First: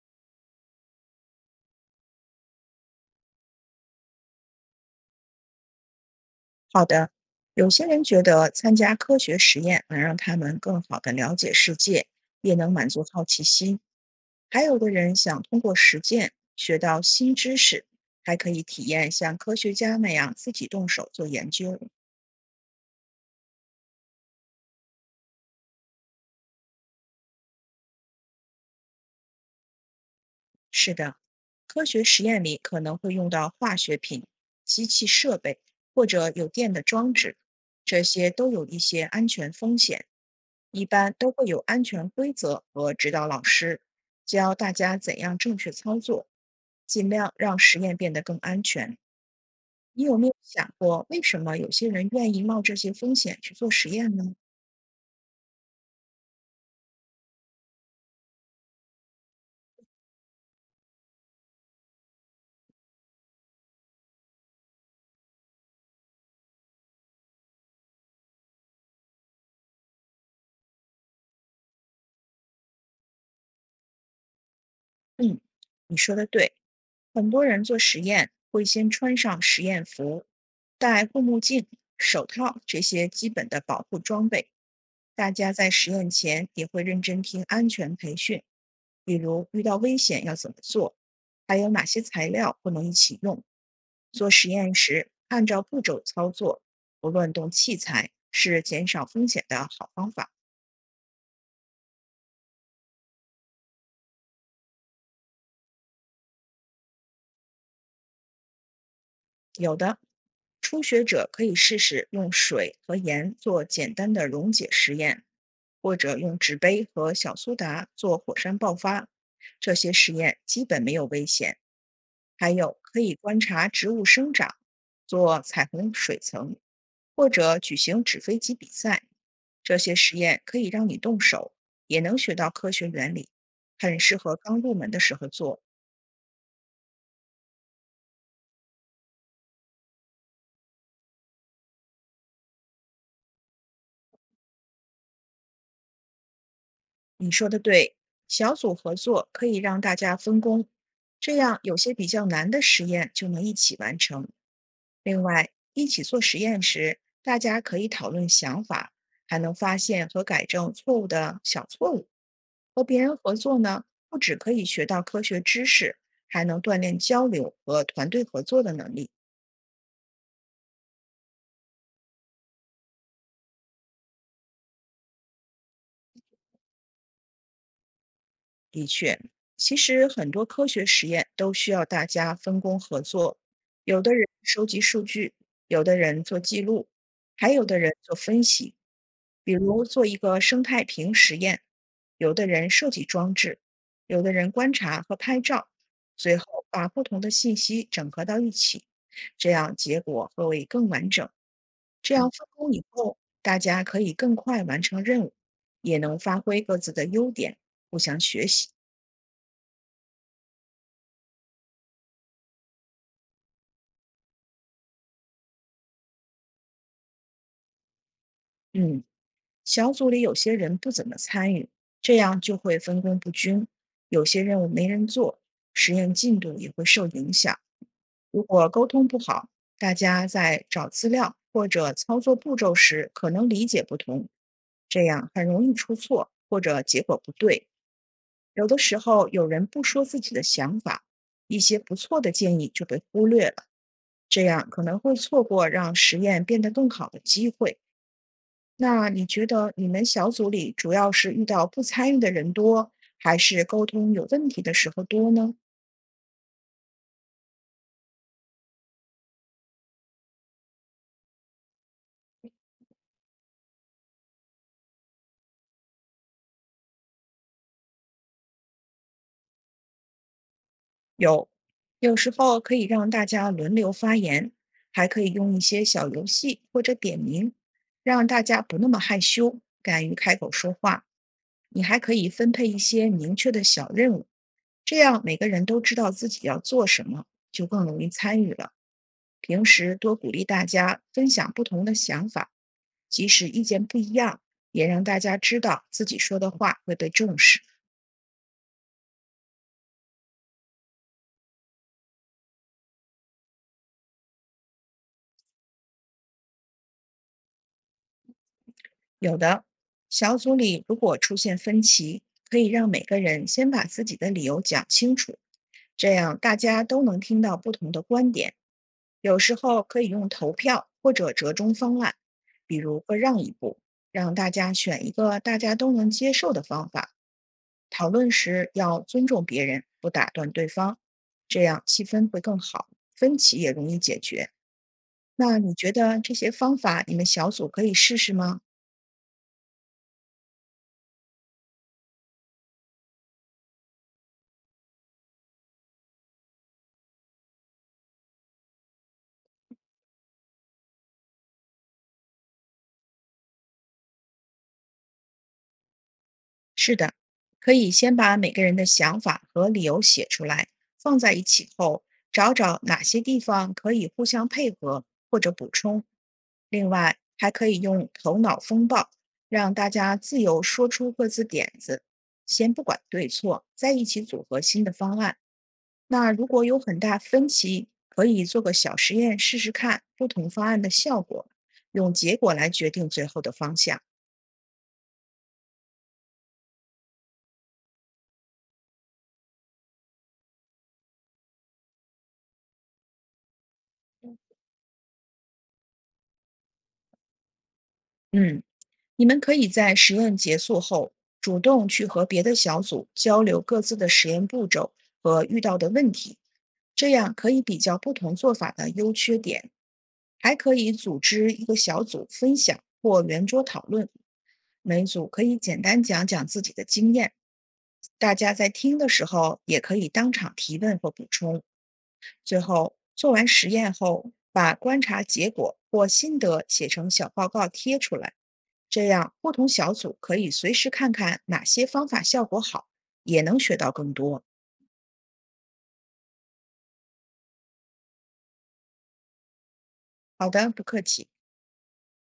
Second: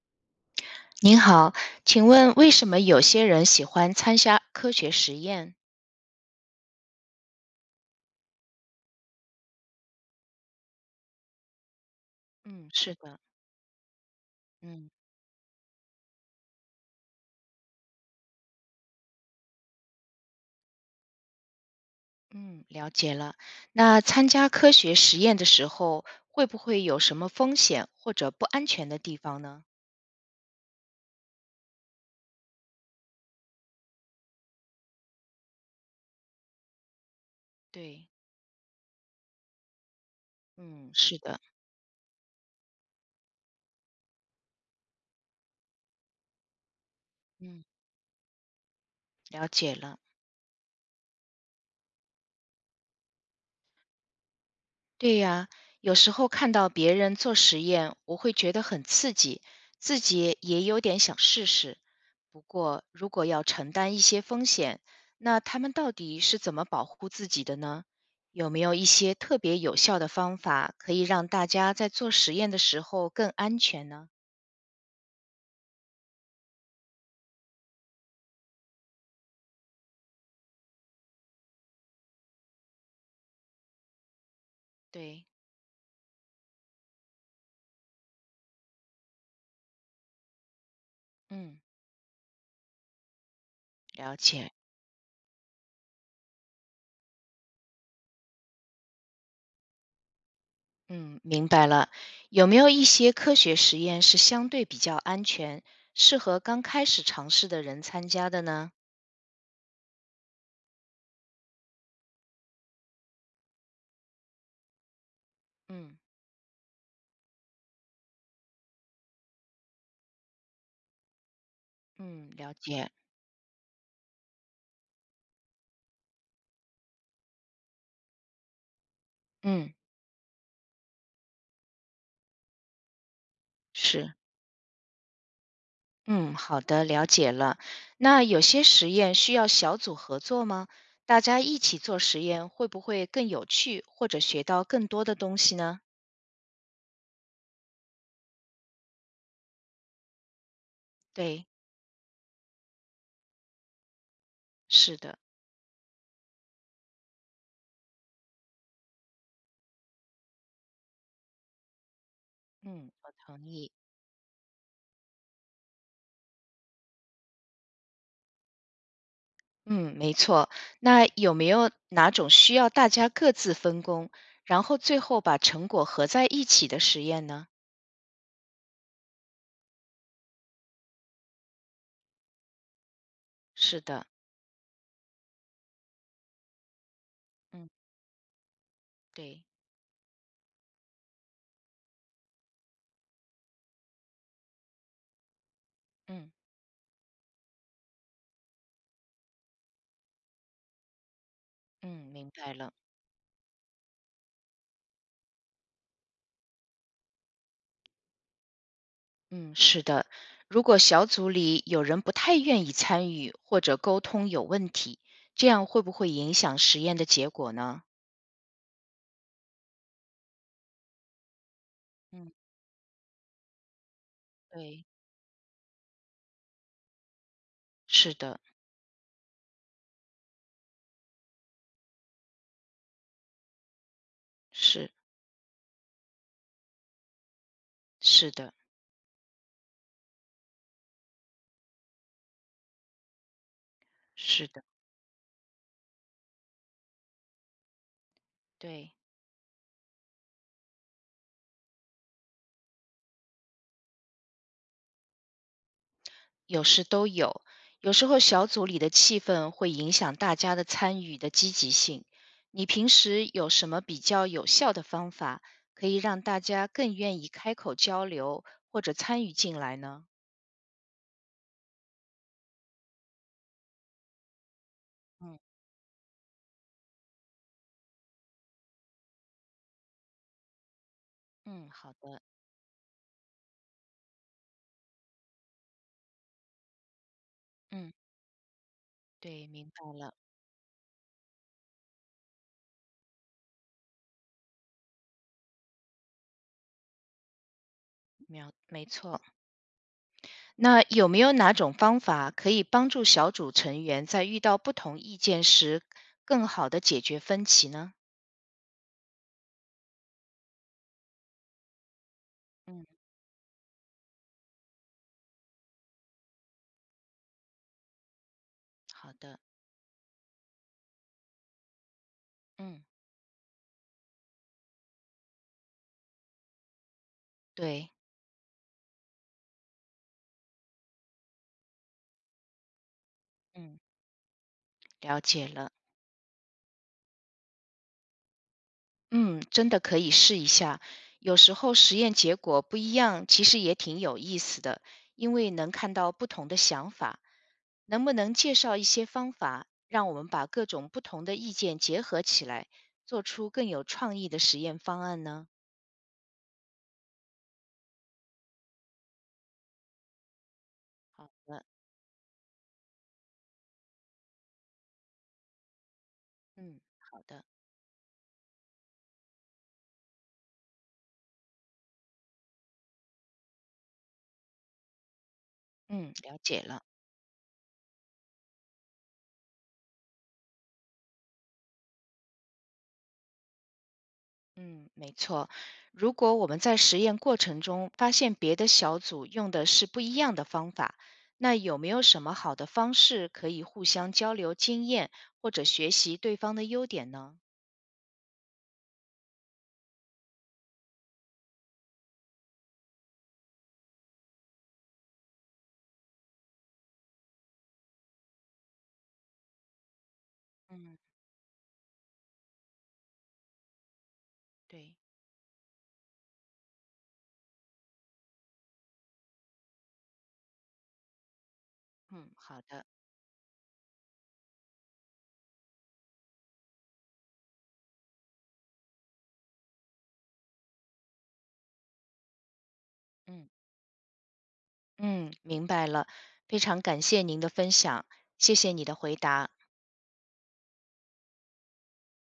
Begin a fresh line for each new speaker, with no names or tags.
您好，请问为什么有些人喜欢参加科学实验？
好的，有些人觉得参加科学实验能让他们更好地了解世界，也
嗯，
能满
是
足
的，
好奇心；还有的
嗯
人想通过实践学到新知识，还可以体验像科学家那样自己动手做研究。
嗯，了解了。那参加科学实验的时候，会不会有什么风险或者不安全的地方呢？
是的，科学实验里可能会用到化学品、机器设备或者有电的装置，这
对，
些都有一些安全风险。一
嗯，
般
是
都
的，
会有安全规则和指导老师，教大家怎样正确操作，尽量让
嗯，
实验变得更安全。
了解了。
你有没有想过，为什么有些人愿意冒这些风险去做实验呢？
对呀，有时候看到别人做实验，我会觉得很刺激，自己也有点想试试。不过，如果要承担一些风险，那他们到底是怎么保护自己的呢？有没有一些特别有效的方法，可以让大家在做实验的时候更安全呢？
嗯，你说的对，很多人做实验会先穿上实验服，戴护目镜、手套这些基本的保护装备。
对，
大家在实验前也会认真听安全培训，比如遇到危险要怎么做，还
嗯，
有哪些材料不能一起用。
了
做实
解，
验时按照步骤操作，不乱动器材是减少风险的好方法。
嗯，明白了。有没有一些科学实验是相对比较安全，适合刚开始尝试的人参加的呢？
有的，初学者可以试试用水和盐做简单的溶解实验，或
嗯。
者用纸杯和小苏打做火山爆发。这些实验基本没有危险。
嗯，
还
了
有
解。
可以观察植物生长，做彩虹水层，或者举行纸飞机比赛。
嗯，
这些实验可以让你动手，也能学到科学原理，很
是。
适合刚入门的时候做。
嗯，好的，了解了。那有些实验需要小组合作吗？大家一起做实验会不会更有趣，或者学到更多的东西呢？
你说的对，小组合作可以让大家分工，这
对，
样有些比较难的实验就能一起完成。
是的。
另外，一起做实验时，大家可以讨论想法，还能发现和改正错误的小错误。和
嗯，
别
我
人合
同
作
意。
呢，不只可以学到科学知识，还能锻炼交流和团队合作的能力。
嗯，没错。那有没有哪种需要大家各自分工，然后最后把成果合在一起的实验呢？
的确，其实很多科学实验都需要大家分工合作，
是
有
的。
的人收集数据，有的人做记录，还有
嗯，
的人做分析。
对。
比如做一个生态瓶实验，有的人设计装置，有的人观察和拍照，
嗯
最后把不同的信息整合到一起，这样结果会更完整。
嗯，
这
明
样分
白
工
了。
以后，大家可以更快完成任务，也能发挥各自的优点，互相学习。
嗯，是的。如果小组里有人不太愿意参与或者沟通有问题，这样会不会影响实验的结果呢？
嗯，小组里有些人不怎么参与，这
嗯，
样就会分工不均，有些任务
对，
没人做，实验进度也会受影响。
是的，
如果沟通不好，大家在找资料或者操作步骤时可能理解不同，
是
这样很容易出错或者结果不对。
是的，
有的时候有人不说自己的想法，一些不错的建议就被忽略了，这
是的，
样可能会错过让实验变得更好的机会。
对，
那你觉得你们小组里主要是遇到不参与的人多，还是沟通有问题的时候多呢？
有时都有。有时候小组里的气氛会影响大家的参与的积极性。你平时有什么比较有效的方法，可以让大家更愿意开口交流或者参与进来呢？
有，有时候可以让大家轮流发言，还可
嗯
以用一些小游戏或者点名，让大家不那么害羞，敢于开口说话。
嗯，
你
好
还可
的，
以分配一些明确的小任务，这样每个人都知道自己要做什么，就更
嗯。
容易参与了。
对，
平
明白
时
了，
多鼓励大家分享不同的想法，即使意见不一样，也让大家知道自己说的话会被重视。
秒没错。那有没有哪种方法可以帮助小组成员在遇到不同意见时，更好的解决分歧呢？
有的，小组里如果出现分歧，可以
嗯，
让每个人先把自己的理由讲清楚，这样大家都能听到不同的观点。
好
有
的，
时候可以用投票或者折中方案，比
嗯，
如各让一步，让大家选一个大家都能接受的方法。
对，
讨论时要尊重别人，不打断对方，这样气氛会更好，分歧也
嗯，
容易解决。
了解
那
了。
你觉得这些方法你们小组可以试试吗？
嗯，真的可以试一下。有时候实验结果不一样，其实也挺有意思的，因为能看到不同的想法。能不能介绍一些方法，让我们把各种不同的意见结合起来，做出更有创意的实验方案呢？
是的，可以先把每个人的想法和理由写出来，放
好
在一
的，
起后，找找哪些地方可以互相配合或者补充。
嗯，
另外，
好的，
还可以用头脑风暴，让大家自由说出各自点子，先不管对错，再一起组合新的方案。
嗯，
那
了
如
解
果有
了。
很大分歧，可以做个小实验试试看不同方案的效果，用结果来决定最后的方向。
嗯，没错。如果我们在实验过程中发现别的小组用的是不一样的方法，那有没有什么好的方式可以互相交流经验或者学习对方的优点呢？
嗯，你们可以在实验结束后，主动去和别的小组交流各自的实验步骤和遇到的问题，这样可以比较不同做法的优缺点。还可以
嗯，
组织一个小组分享或圆桌讨论，
对，
每组可以简单讲讲自己的经验，大家在听的时候也可以当场提问或补充。
嗯，
最
好的，
后，做完实验后，把观察结果或心得写成小报告贴出来，这样不同小组可以随时看看哪些方法效果好，也
嗯
能学到更多。
嗯，明白了，非常感谢您的分享，谢谢你的回答。
好的，不客气。